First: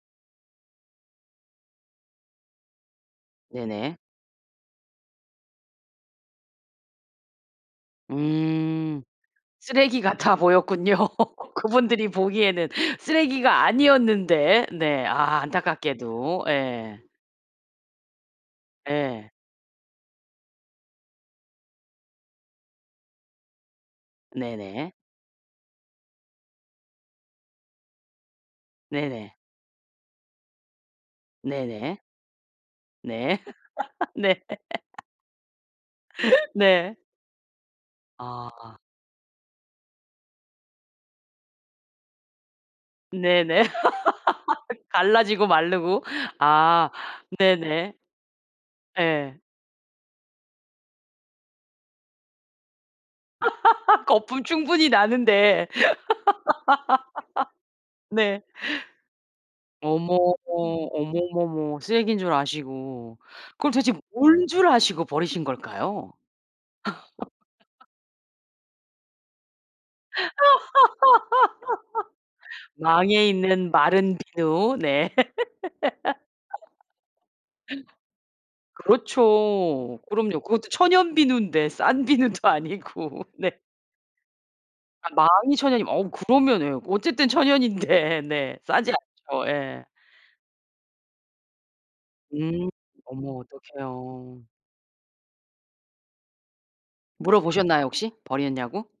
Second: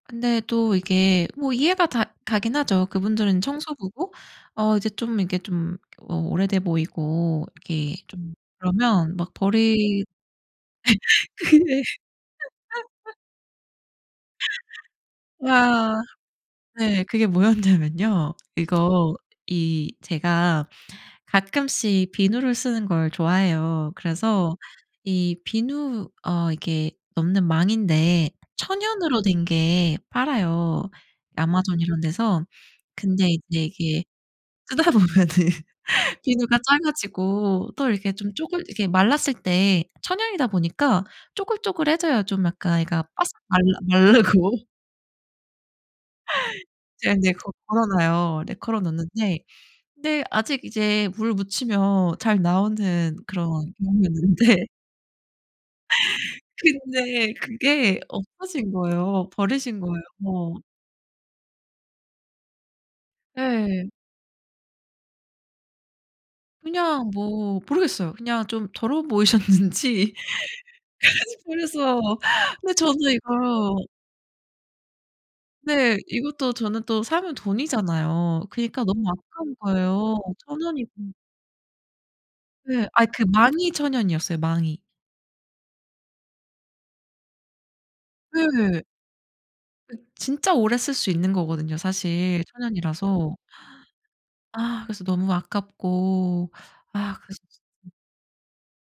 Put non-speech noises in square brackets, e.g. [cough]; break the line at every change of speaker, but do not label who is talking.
근데 또 이게 뭐 이해가 다 가긴 하죠. 그분들은
네네.
청소부고 어 이제 좀 이게 좀 어 오래돼 보이고 이게 좀
음.
그러면 막
쓰레기
버리
같아 보였군요
근데
그분들이 보기에는
[chuckles]
쓰레기가 아니었는데. 네. 아
아.
안타깝게도. 예.
네. 그게 뭐였냐면요. 이거
예.
이 제가 가끔씩 비누를 쓰는 걸 좋아해요. 그래서
네네.
이 비누 어 이게 넣는 망인데 천연으로
네네.
된 게 팔아요 아마존
네네.
이런데서. 근데
네.
이제 이게
[chuckles] 네.
쓰다 보면은 비누가
네.
작아지고 또 이렇게 좀 쪼글
아.
이게 말랐을 때 천연이다 보니까 쪼글쪼글해져요. 좀 약간 애가 바삭
네네.
말라 마르고
[laughs] 갈라지고 마르고. 아
이제 근데 거
네네.
걸어놔요. 네 걸어놨는데
예.
근데 아직 이제 물 묻히면 잘 나오는 그런
[laughs] 거품
경우였는데
충분히 나는데.
근데 그게
[laughs] 네.
없어진 거예요. 버리신 거예요.
어머. 어머머머 쓰레기인 줄 아시고, 그럼
네.
도대체 뭔 줄 아시고 버리신 걸까요?
그냥 뭐
[chuckles]
모르겠어요. 그냥 좀 더러워 보이셨는지 그래서
[laughs]
근데 저도
망에 있는
이거
마른 비누. [giggles] 네.
네. 이것도 저는 또 사면 돈이잖아요. 그니까 너무 아까운
그렇죠.
거예요.
그럼요. 그것도
천연이고
천연 비누인데 싼 비누도
네. 아 그
아니고 네.
망이 천연이었어요 망이.
아 망이 천연이면 어 그러면은 예 어쨌든 천연인데. 네.
네.
싸지 않죠. 예.
진짜 오래 쓸 수 있는 거거든요 사실.
음.
천연이라서.
어머 어떡해요.
아. 그래서 너무 아깝고. 아 그래서
물어보셨나요? 혹시? 버렸냐고?